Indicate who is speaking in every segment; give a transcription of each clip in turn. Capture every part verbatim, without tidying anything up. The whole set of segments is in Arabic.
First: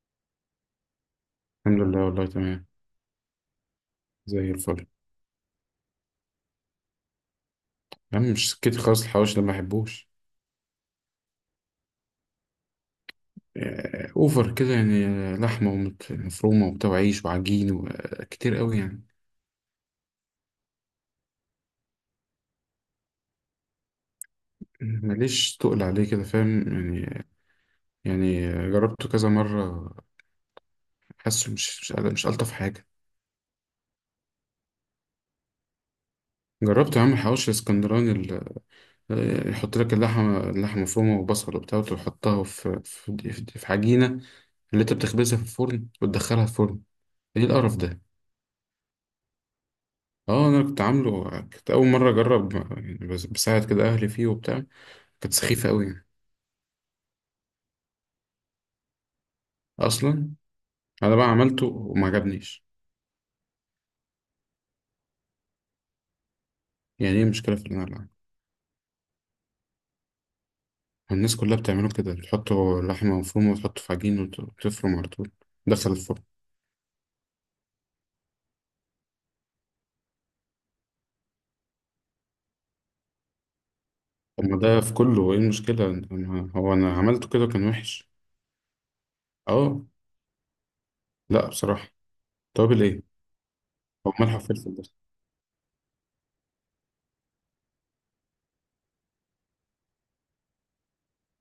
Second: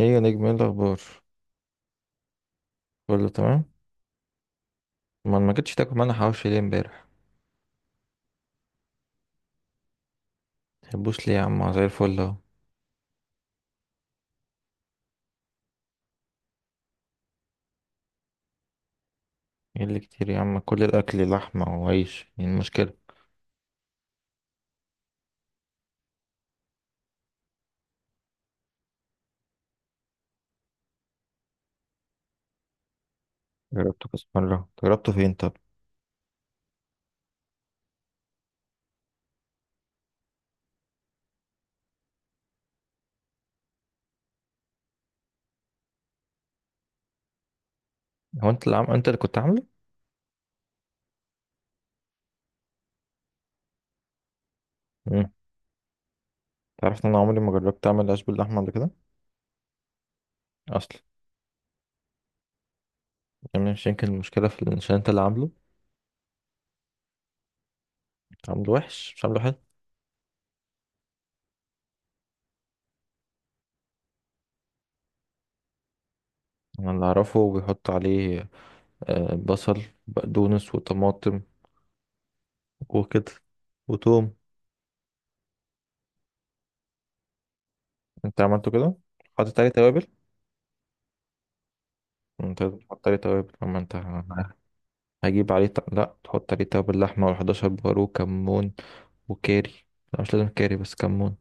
Speaker 1: ايه يا نجم، ايه الاخبار؟
Speaker 2: الحمد لله والله تمام.
Speaker 1: كله تمام.
Speaker 2: زي الفل.
Speaker 1: ما ما جيتش تاكل معانا حواوشي ليه امبارح؟
Speaker 2: يا عم مش سكتي خالص، الحواوشي ده ما بحبوش.
Speaker 1: تحبوش ليه يا عم؟ زي الفل اهو.
Speaker 2: آه، اوفر كده يعني، آه، لحمه ومت- مفرومه وبتاع وعيش وعجين وكتير قوي يعني.
Speaker 1: ايه اللي كتير يا عم؟ كل الاكل لحمه وعيش، ايه المشكله؟
Speaker 2: ماليش تقل عليه كده، فاهم؟ يعني يعني آه، جربته كذا مره. حاسه مش مش قادر- مش الطف حاجه.
Speaker 1: جربته كذا مره، جربته فين طب؟
Speaker 2: جربت يا عم الحواوشي الاسكندراني، ال- آه، يحط لك اللحمه اللحمه مفرومه وبصل وبتاع وتحطها في في في في عجينه، اللي انت بتخبزها في الفرن وتدخلها الفرن. ايه القرف ده؟
Speaker 1: هو انت اللي عم... انت اللي كنت عامله؟
Speaker 2: اه، انا كنت عامله، كنت اول مره اجرب يعني، بس- بساعد كده اهلي فيه وبتاع.
Speaker 1: امم
Speaker 2: كانت سخيفه قوي يعني.
Speaker 1: تعرف ان انا عمري ما جربت اعمل عيش باللحمه قبل كده
Speaker 2: اصلا
Speaker 1: اصلا؟
Speaker 2: انا بقى عملته وما عجبنيش.
Speaker 1: يعني مش يمكن المشكله في إن- عشان انت اللي عامله؟
Speaker 2: يعني ايه المشكله في اللي انا بعمله؟
Speaker 1: عامله وحش مش عامله حلو.
Speaker 2: الناس كلها بتعمله كده، بتحطه لحمه مفرومه وتحطه في عجين وت- وتفرم على طول، دخل الفرن.
Speaker 1: انا اللي اعرفه بيحط عليه آه، بصل، بقدونس، وطماطم، وكده، وتوم.
Speaker 2: طب ما ده في كله، ايه المشكله؟ أنا- هو انا عملته كده كان وحش.
Speaker 1: انت عملته كده؟ حاطط عليه
Speaker 2: اه.
Speaker 1: توابل؟
Speaker 2: لا بصراحه.
Speaker 1: انت
Speaker 2: طب
Speaker 1: لازم
Speaker 2: ايه؟
Speaker 1: تحط عليه توابل. اما انت
Speaker 2: هو ملح
Speaker 1: ه-
Speaker 2: وفلفل بس.
Speaker 1: هجيب عليه ط... لا، تحط عليه توابل لحمة، و11 بهار، وكمون، وكاري. لا، مش لازم كاري، بس كمون.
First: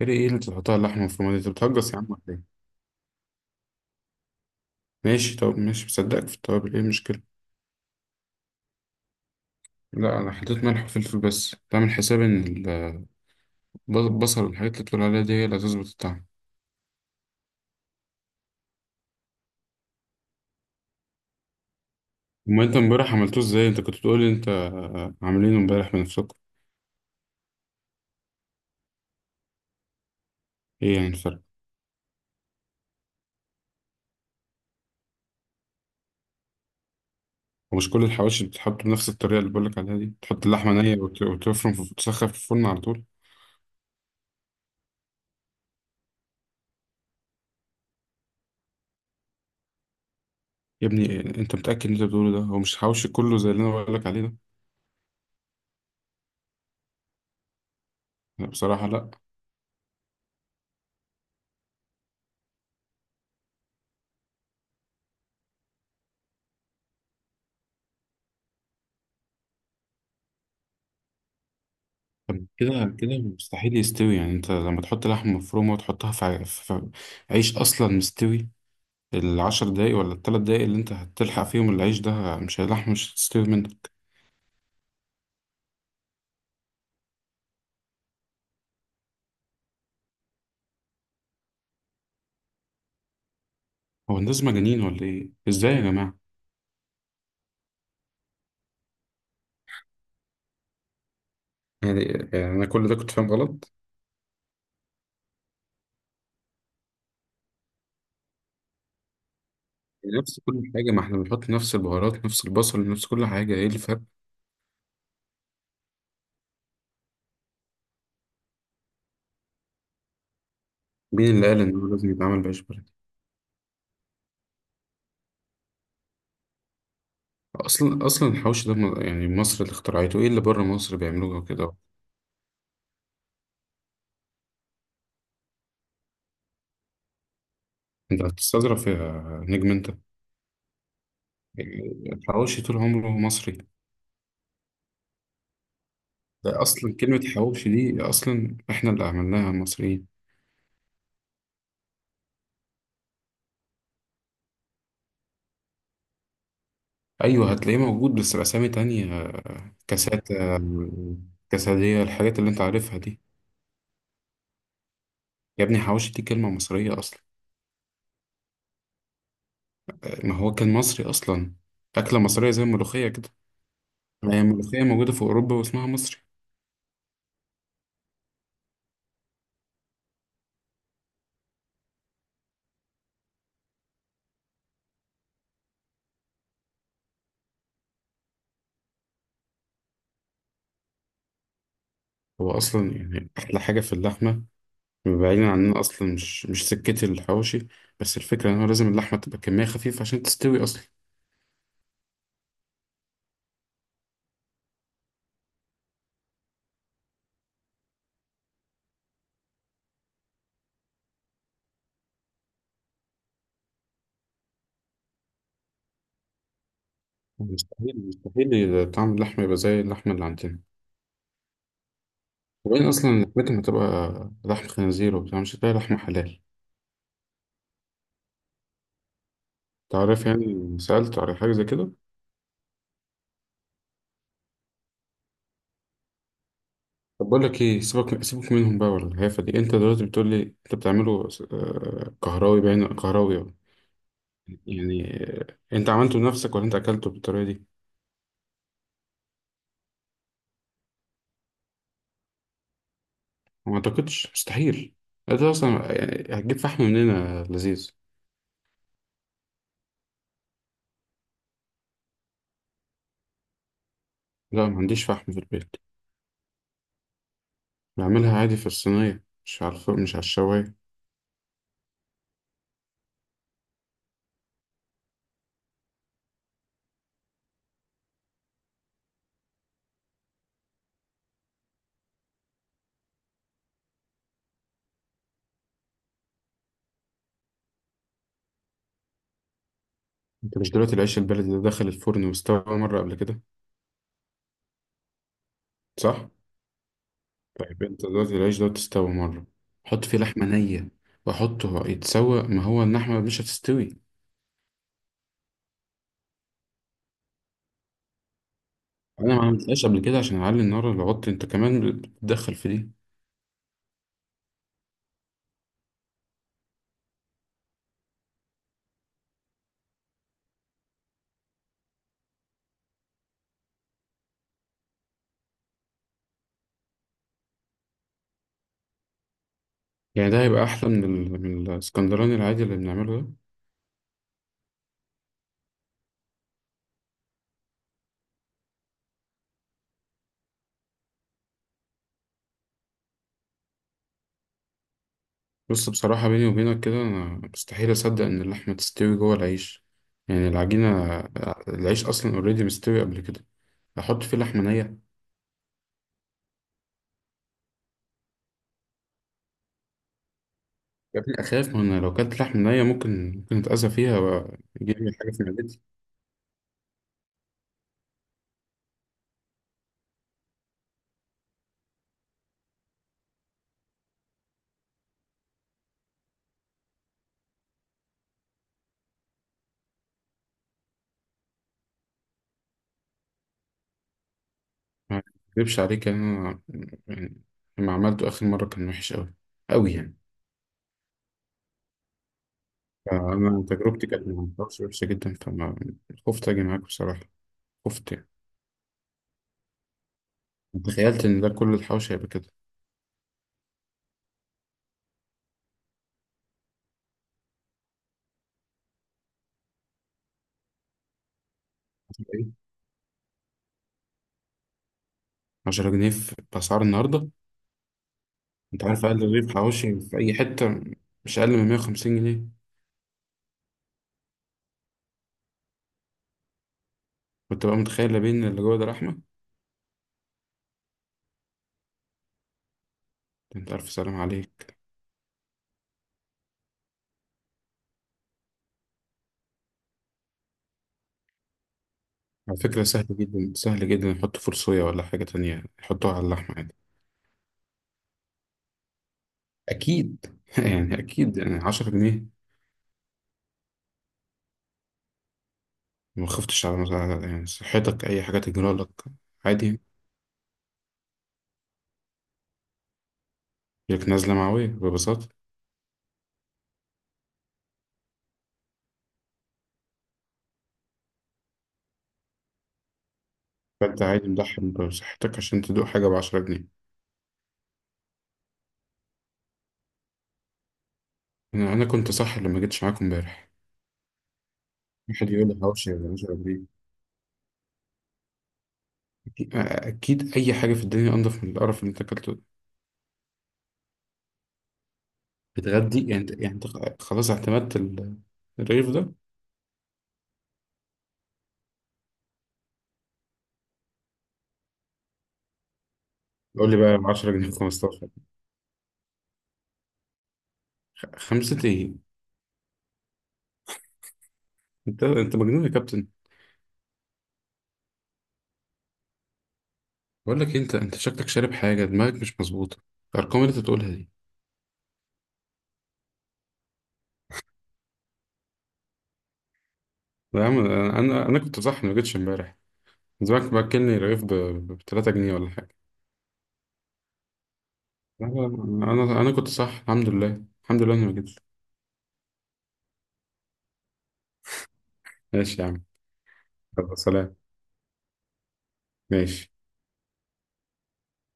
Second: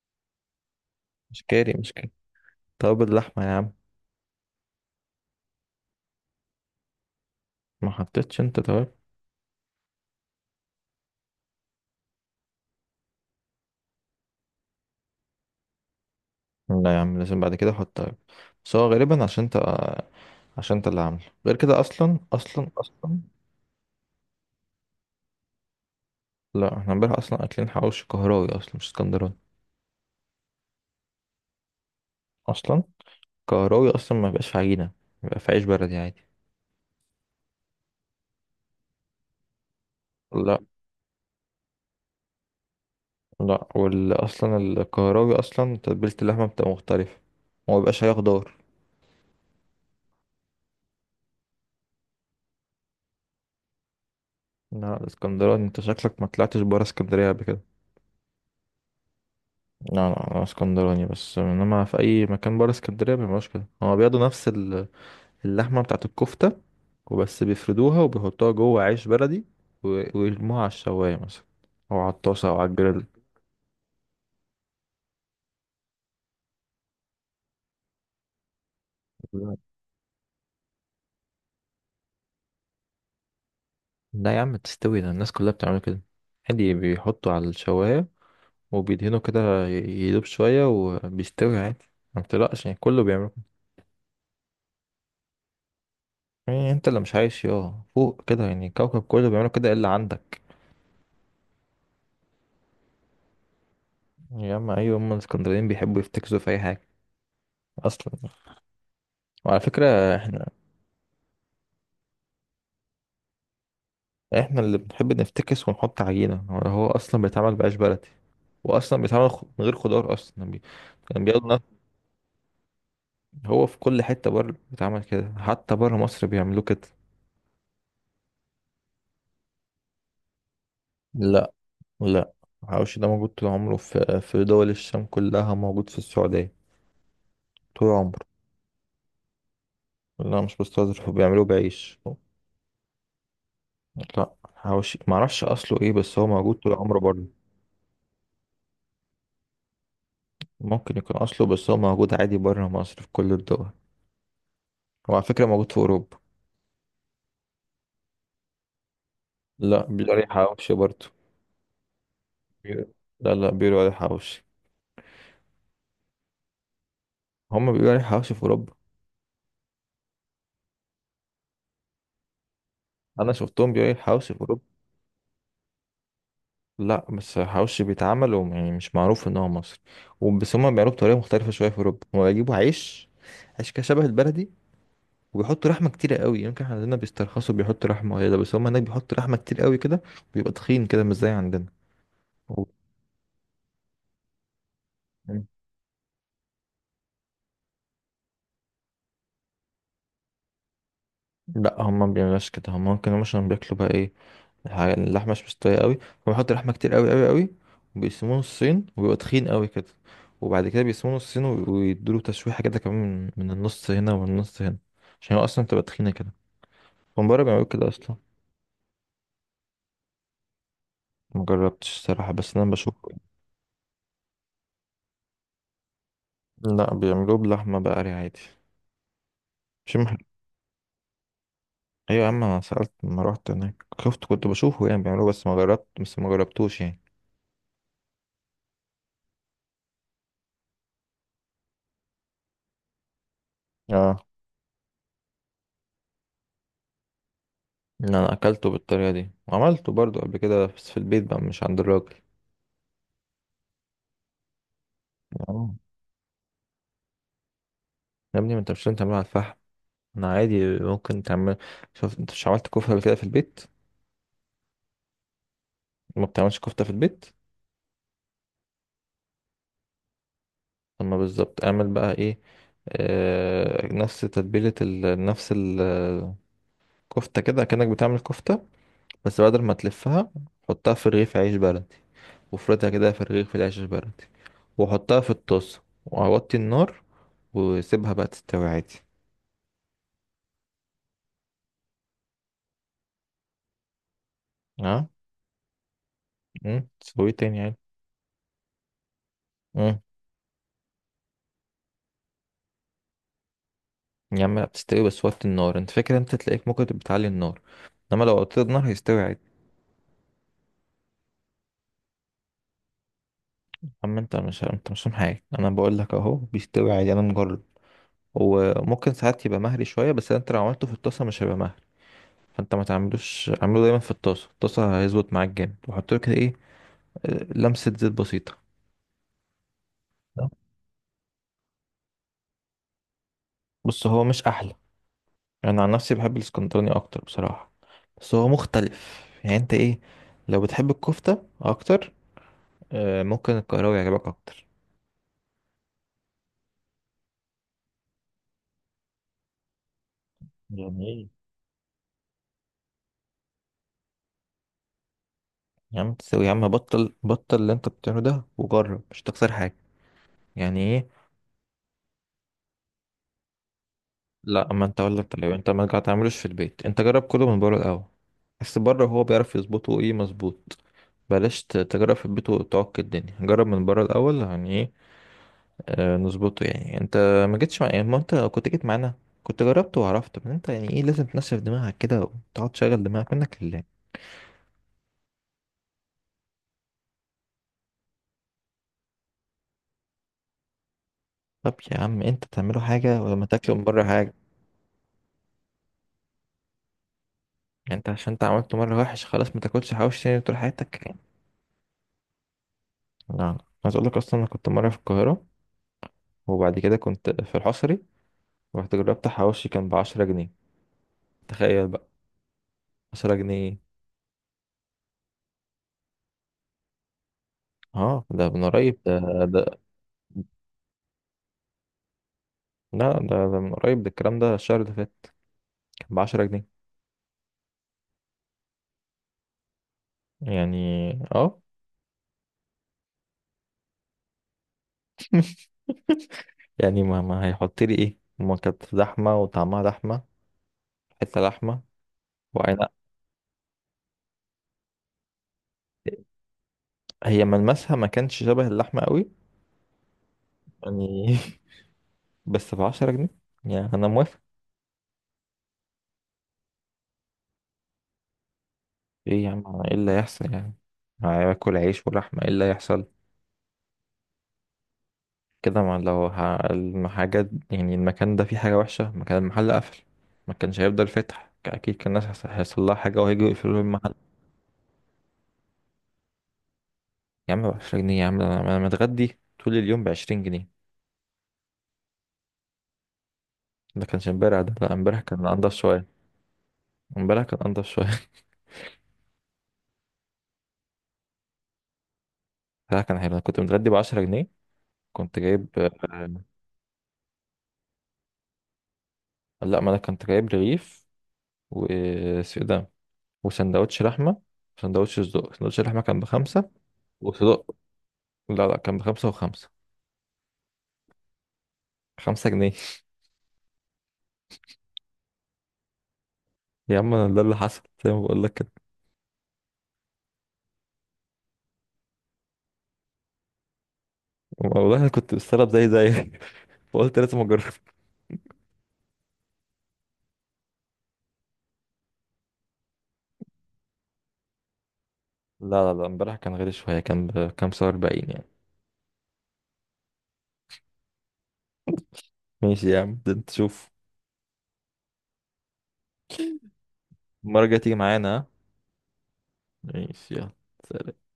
Speaker 2: ايه ايه اللي بتحطها على اللحمه المفرومه دي؟
Speaker 1: مش
Speaker 2: انت
Speaker 1: كاري،
Speaker 2: بتهجص
Speaker 1: مش
Speaker 2: يا عم
Speaker 1: كاري،
Speaker 2: ولا ايه؟
Speaker 1: توابل لحمة يا عم.
Speaker 2: ماشي، طب ماشي، بصدقك في التوابل، ايه المشكله؟
Speaker 1: ما حطيتش انت توابل؟
Speaker 2: لا انا حطيت ملح وفلفل بس، بعمل حساب ان ال- البصل والحاجات اللي بتقول عليها دي هي اللي هتظبط الطعم.
Speaker 1: لا يا عم، لازم بعد كده احط توابل. بس هو غالبا عشان انت، عشان انت اللي عامله غير كده اصلا.
Speaker 2: امال
Speaker 1: اصلا
Speaker 2: انت امبارح
Speaker 1: اصلا
Speaker 2: عملتوه ازاي؟ انت كنت بتقول لي انت عاملينه امبارح بنفسكم.
Speaker 1: لا احنا امبارح اصلا اكلين حواوشي قهراوي اصلا، مش اسكندراني
Speaker 2: ايه يعني الفرق؟
Speaker 1: اصلا. قهراوي اصلا ما بيبقاش في عجينة، بيبقى في عيش بلدي عادي.
Speaker 2: ومش كل الحواشي بتتحط بنفس الطريقه اللي بقولك عليها دي، تحط
Speaker 1: لا
Speaker 2: اللحمه نيه وت- وتفرم في تسخن في الفرن على طول؟
Speaker 1: لا وال اصلا الكهراوي اصلا تتبيلة اللحمة بتبقى مختلفة، وما بيبقاش عليها خضار.
Speaker 2: يا ابني إيه- انت متاكد ان انت بتقوله ده هو مش حواشي كله زي اللي انا بقولك عليه ده؟
Speaker 1: لا الاسكندراني، انت شكلك ما طلعتش برا اسكندرية قبل كده.
Speaker 2: لا بصراحه، لا.
Speaker 1: لا لا انا اسكندراني، بس انما في اي مكان برا اسكندرية مبيبقاش كده. هما بياخدوا نفس ال- اللحمة بتاعت الكفتة وبس، بيفردوها وبيحطوها جوه عيش بلدي، و- ويرموها على الشواية مثلا، او على
Speaker 2: طب
Speaker 1: الطاسة، او على
Speaker 2: كده
Speaker 1: الجريل.
Speaker 2: كده مستحيل يستوي. يعني انت لما تحط لحمه مفرومه وتحطها في ع- في- في عيش اصلا مستوي،
Speaker 1: لا
Speaker 2: العشر دقايق ولا التلات دقايق اللي انت هتلحق فيهم العيش ده، مش هيلحق، مش هتستوي منك.
Speaker 1: لا يا عم تستوي، ده الناس كلها بتعمل كده عادي. بيحطوا على الشواية وبيدهنوا كده ي- يدوب شوية، وبيستوي عادي. ما بتقلقش يعني، كله بيعملوا كده.
Speaker 2: هو الناس مجانين ولا ايه؟ ازاي يا جماعة؟
Speaker 1: يعني انت اللي مش عايش يا فوق كده؟ يعني الكوكب كله بيعملوا كده الا عندك.
Speaker 2: يعني يعني انا كل ده كنت فاهم غلط؟
Speaker 1: يا اما ايوه، هم الاسكندرانيين بيحبوا يفتكسوا في اي حاجة اصلا. وعلى فكرة
Speaker 2: نفس
Speaker 1: احنا،
Speaker 2: كل حاجة، ما احنا بنحط نفس البهارات، نفس البصل، نفس كل حاجة، ايه الفرق؟
Speaker 1: احنا اللي بنحب نفتكس ونحط عجينة. هو هو اصلا بيتعمل بعيش بلدي، واصلا بيتعمل خ- من غير خضار اصلا. يعني بي... كان
Speaker 2: مين
Speaker 1: بياخد
Speaker 2: اللي قال ان
Speaker 1: نفس-
Speaker 2: هو لازم يتعمل بعيش بلدي؟
Speaker 1: هو في كل حتة بره بيتعمل كده، حتى بره مصر بيعملوه كده.
Speaker 2: اصلا، اصلا الحوش ده م- يعني مصر اللي اخترعته، ايه اللي بره مصر بيعملوه
Speaker 1: لا
Speaker 2: كده؟
Speaker 1: لا الحواوشي ده موجود طول عمره في في دول الشام كلها، موجود في السعودية طول عمره.
Speaker 2: انت هتستظرف يا نجم انت؟
Speaker 1: لا مش بستظرف، بيعملوه بعيش.
Speaker 2: الحواوشي طول عمره مصري.
Speaker 1: لا حواوشي ما اعرفش اصله ايه، بس هو موجود
Speaker 2: ده
Speaker 1: طول
Speaker 2: اصلا
Speaker 1: عمره
Speaker 2: كلمة
Speaker 1: بره.
Speaker 2: حواوشي دي اصلا احنا اللي عملناها مصريين.
Speaker 1: ممكن يكون اصله، بس هو موجود عادي بره مصر في كل الدول. وعلى فكرة موجود في اوروبا.
Speaker 2: ايوه، هتلاقيه موجود بس باسامي تانية.
Speaker 1: لا بيقولوا عليه
Speaker 2: كاسات،
Speaker 1: حواوشي برضه.
Speaker 2: آم، كاسادية، الحاجات اللي انت
Speaker 1: بيقولوا-
Speaker 2: عارفها دي.
Speaker 1: لا لا بيقولوا عليه حواوشي.
Speaker 2: يا ابني حواوشي دي كلمة مصرية اصلا.
Speaker 1: هم بيقولوا عليه حواوشي في اوروبا.
Speaker 2: ما هو كان مصري اصلا، اكلة مصرية زي الملوخية كده.
Speaker 1: انا شفتهم بيقولوا عليه
Speaker 2: ما
Speaker 1: حواوشي
Speaker 2: هي
Speaker 1: في اوروبا.
Speaker 2: الملوخية موجودة في اوروبا واسمها مصري.
Speaker 1: لا بس حواوشي بيتعمل وم- يعني مش معروف ان هو مصري وبس. هم بيعملوه بطريقة مختلفة شوية في اوروبا، هم بيجيبوا عيش، عيش كده شبه البلدي، وبيحطوا رحمه كتيره قوي. يمكن احنا عندنا بيسترخصوا بيحطوا رحمه وهي ده، بس هم هناك بيحطوا رحمه كتير قوي كده. بيبقى تخين كده، مش زي عندنا.
Speaker 2: هو
Speaker 1: و-
Speaker 2: اصلا يعني احلى حاجة في اللحمة، بعيدا عننا اصلا، مش مش سكتي الحواوشي، بس الفكرة ان هو لازم اللحمة تبقى كمية خفيفة عشان تستوي اصلا.
Speaker 1: لا هم ما بيعملوش كده. هم ممكن هم مثلا بياكلوا بقى ايه، الحاجة- اللحمه مش مستويه قوي، فبيحطوا لحمه كتير قوي قوي قوي، وبيقسموه نصين، وبيبقى تخين قوي كده. وبعد كده بيقسموه نصين وي- ويدوله تشويحه كده كمان، من من النص هنا ومن النص هنا، عشان هو اصلا تبقى تخينه كده. هم بره بيعملوا كده
Speaker 2: مستحيل،
Speaker 1: اصلا.
Speaker 2: مستحيل طعم اللحمة يبقى زي اللحمة اللي عندنا.
Speaker 1: مجربتش الصراحه، بس انا
Speaker 2: وبعدين
Speaker 1: بشوف.
Speaker 2: اصلا لحمتهم هتبقى لحم خنزير وبتاع، مش هتلاقي لحمة حلال.
Speaker 1: لا بيعملوه بلحمه بقري عادي، مش.
Speaker 2: تعرف، يعني سألت على حاجة زي كده؟
Speaker 1: ايوه يا عم، انا سألت لما روحت هناك شفت، كنت بشوفه يعني بيعملوه، بس ما جربت، بس ما جربتوش يعني.
Speaker 2: طب بقول لك ايه، سيبك سيبك منهم بقى ولا الهيافة دي. انت دلوقتي بتقول لي انت بتعمله آه، كهراوي، باين كهراوي أهو.
Speaker 1: اه.
Speaker 2: يعني آه، انت عملته لنفسك ولا انت اكلته بالطريقة دي؟
Speaker 1: ان انا اكلته بالطريقة دي، وعملته برضو قبل كده بس في البيت بقى، مش عند الراجل.
Speaker 2: ما اعتقدش، مستحيل. انت اصلا
Speaker 1: آه.
Speaker 2: يعني هتجيب فحم منين يا لذيذ؟
Speaker 1: يا ابني ما انت مش لازم تعمله على الفحم. انا عادي ممكن تعمل، شوف، انت مش عملت كفتة قبل كده في البيت؟
Speaker 2: لا، ما عنديش فحم في البيت.
Speaker 1: ما بتعملش كفتة في البيت؟
Speaker 2: بعملها عادي في الصينية، مش على الفرن، مش على الشواية.
Speaker 1: اما بالظبط اعمل بقى ايه. آه، نفس تتبيلة ال... نفس الكفتة، كده كأنك بتعمل كفتة، بس بدل ما تلفها حطها في رغيف عيش بلدي، وافردها كده في رغيف العيش البلدي، واحطها في الطاسة، واوطي النار، واسيبها بقى تستوي عادي.
Speaker 2: انت مش دلوقتي العيش البلدي ده دخل الفرن واستوى مرة قبل كده؟
Speaker 1: اه.
Speaker 2: صح.
Speaker 1: امم، تسوي تاني عادي.
Speaker 2: طيب انت دلوقتي العيش ده تستوي مرة،
Speaker 1: امم.
Speaker 2: حط فيه لحمة نية، واحطه يتسوى، ما هو اللحمة مش هتستوي.
Speaker 1: يا عم لا، بتستوي بس وطي النار. انت فاكر انت تلاقيك ممكن تبقى بتعلي النار، انما لو وطيت النار هيستوي
Speaker 2: انا
Speaker 1: عادي.
Speaker 2: ما عملتهاش قبل كده عشان اعلي النار اللي عط انت كمان بتدخل في دي.
Speaker 1: اما انت مش، انت مش فاهم حاجة. انا بقول لك اهو بيستوي عادي، انا مجرب. وممكن ساعات يبقى مهري شوية، بس انت لو عملته في الطاسة مش هيبقى مهري. فانت ما تعملوش، اعمله دايما في الطاسة. الطاسة هيظبط معاك جامد، وحط له كده ايه، آه، لمسة زيت بسيطة.
Speaker 2: يعني ده هيبقى احلى من, ال... من الاسكندراني العادي اللي بنعمله ده؟
Speaker 1: بص هو مش احلى، انا عن نفسي بحب الاسكندراني اكتر بصراحه، بس هو مختلف يعني. انت ايه، لو بتحب الكفته اكتر، آه، ممكن القاهره يعجبك اكتر.
Speaker 2: بص بصراحة بيني وبينك كده، انا مستحيل اصدق ان اللحمة تستوي جوه العيش، يعني
Speaker 1: يعني
Speaker 2: العجينة.
Speaker 1: ايه؟
Speaker 2: العيش اصلا اوريدي مستوي قبل كده، احط فيه لحمة نية.
Speaker 1: يا عم تسوي. يا عم بطل، بطل اللي انت بتعمله ده وجرب، مش تخسر حاجه. يعني ايه؟
Speaker 2: يا ابني اخاف، ما انا لو كلت لحمة نية ممكن ممكن اتأذى فيها
Speaker 1: لا، ما انت
Speaker 2: ويجيلي
Speaker 1: اقول
Speaker 2: حاجة
Speaker 1: لك،
Speaker 2: في
Speaker 1: طيب انت
Speaker 2: معدتي.
Speaker 1: ما تعملوش في البيت، انت جرب كله من بره الاول. بس بره هو بيعرف يظبطه ايه، مظبوط. بلاش ت- تجرب في البيت وتعك الدنيا، جرب من بره الاول. يعني ايه، آه، نظبطه يعني. انت ما جيتش مع يعني، ما انت لو كنت جيت معانا كنت جربت وعرفت. بس انت يعني ايه، لازم تنشف دماغك كده وتقعد تشغل دماغك منك لله.
Speaker 2: ما اكذبش عليك انا، يعني لما عملته اخر مره كان وحش قوي، قوي يعني.
Speaker 1: طب يا عم انت تعمله حاجة، ولما
Speaker 2: فانا
Speaker 1: تاكله من بره
Speaker 2: تجربتي كانت
Speaker 1: حاجة.
Speaker 2: مع الحوش وحشه جدا، فما خفت اجي معاك بصراحه،
Speaker 1: يعني انت
Speaker 2: خفت يعني.
Speaker 1: عشان انت عملته مرة وحش خلاص ما تاكلش حواوشي تاني طول حياتك يعني؟
Speaker 2: تخيلت ان ده كل الحوش هيبقى كده.
Speaker 1: لا، عايز اقول لك اصلا، انا كنت مرة في القاهرة، وبعد كده كنت في الحصري، رحت جربت حواوشي كان بعشرة جنيه. تخيل بقى،
Speaker 2: ايه،
Speaker 1: عشرة جنيه.
Speaker 2: عشرة جنيه في باسعار النهارده؟
Speaker 1: اه ده من
Speaker 2: انت
Speaker 1: قريب
Speaker 2: عارف
Speaker 1: ده.
Speaker 2: اقل رغيف
Speaker 1: ده
Speaker 2: حواشي في اي حته؟ مش اقل من مية وخمسين جنيه.
Speaker 1: لا ده, ده من قريب ده الكلام ده، الشهر اللي فات كان بعشرة جنيه.
Speaker 2: كنت بقى متخيل لا بين اللي جوه ده رحمه.
Speaker 1: يعني اه.
Speaker 2: انت عارف، سلام عليك.
Speaker 1: يعني ما, ما هيحط لي ايه؟ ما كانت لحمه وطعمها لحمه، حته لحمه.
Speaker 2: على فكره،
Speaker 1: وعينها،
Speaker 2: سهل جدا سهل جدا يحطوا فول صويا ولا حاجه تانية يحطوها على اللحمه عادي.
Speaker 1: هي ملمسها ما كانش شبه اللحمه قوي
Speaker 2: اكيد يعني اكيد،
Speaker 1: يعني.
Speaker 2: يعني عشرة جنيه.
Speaker 1: بس ب عشرة جنيه يعني، انا موافق.
Speaker 2: ما خفتش على مز- يعني صحتك، أي حاجة تجرى لك.
Speaker 1: ايه يا
Speaker 2: عادي.
Speaker 1: عم، ايه اللي هيحصل يعني؟ هاكل عيش ولحمه، ايه اللي هيحصل؟
Speaker 2: لك نزلة معوية ببساطة.
Speaker 1: كده ما لو ه- الحاجات يعني المكان ده فيه حاجه وحشه، مكان المحل قفل، ما كانش هيفضل فاتح اكيد. كان الناس هيحص- هيحصل لها حاجه وهيجوا يقفلوا
Speaker 2: فأنت
Speaker 1: المحل.
Speaker 2: عادي مضحي بصحتك عشان تدوق حاجة بعشرة جنيه؟
Speaker 1: يا عم ب عشرة جنيه يا عم، ده انا أنا متغدي طول اليوم ب عشرين جنيه.
Speaker 2: أنا أنا كنت صح لما جيتش معاكم امبارح.
Speaker 1: ده كانش امبارح ده، لا امبارح
Speaker 2: واحد
Speaker 1: كان
Speaker 2: يقول لي
Speaker 1: انضف
Speaker 2: حواوشي
Speaker 1: شويه.
Speaker 2: ولا عشرة جنيه؟
Speaker 1: امبارح كان انضف شويه.
Speaker 2: أكيد، أكيد أي حاجة في الدنيا أنضف من القرف اللي أنت أكلته ده.
Speaker 1: امبارح كان حلو، انا كنت متغدي ب عشرة جنيه. كنت جايب آه،
Speaker 2: بتغدي يعني أنت، يعني أنت خلاص اعتمدت ال- الرغيف ده؟
Speaker 1: لا ما انا كنت جايب رغيف، واسمه إيه ده، وسندوتش لحمه، وسندوتش صدق. سندوتش اللحمه كان بخمسه،
Speaker 2: يقول لي بقى عشرة جنيه،
Speaker 1: وصدق.
Speaker 2: خمستاشر؟
Speaker 1: لا لا، كان بخمسه وخمسه.
Speaker 2: خ- خمسة إيه؟
Speaker 1: خمسة جنيه.
Speaker 2: أنت أنت مجنون يا كابتن.
Speaker 1: يا عم انا ده اللي حصل زي ما بقول لك كده.
Speaker 2: بقول لك إيه، أنت أنت شكلك شارب حاجة دماغك مش مظبوطة، الأرقام اللي أنت بتقولها دي.
Speaker 1: والله انا كنت مستغرب زي زي، فقلت لازم اجرب.
Speaker 2: يا عم انا انا كنت صح ما جيتش امبارح. زمانك باكلني رغيف ب ب ثلاثة جنيه ولا حاجه.
Speaker 1: لا لا لا امبارح كان غالي شويه، كان بكام، سعر
Speaker 2: لا،
Speaker 1: اربعين
Speaker 2: لا،
Speaker 1: يعني.
Speaker 2: انا انا كنت صح. الحمد لله، الحمد لله اني ما جيتش.
Speaker 1: ماشي يا عم، ده انت شوف.
Speaker 2: ماشي يا عم. يلا، سلام.
Speaker 1: المره الجايه تيجي معانا، ها؟
Speaker 2: ماشي.
Speaker 1: ماشي يلا، سلام.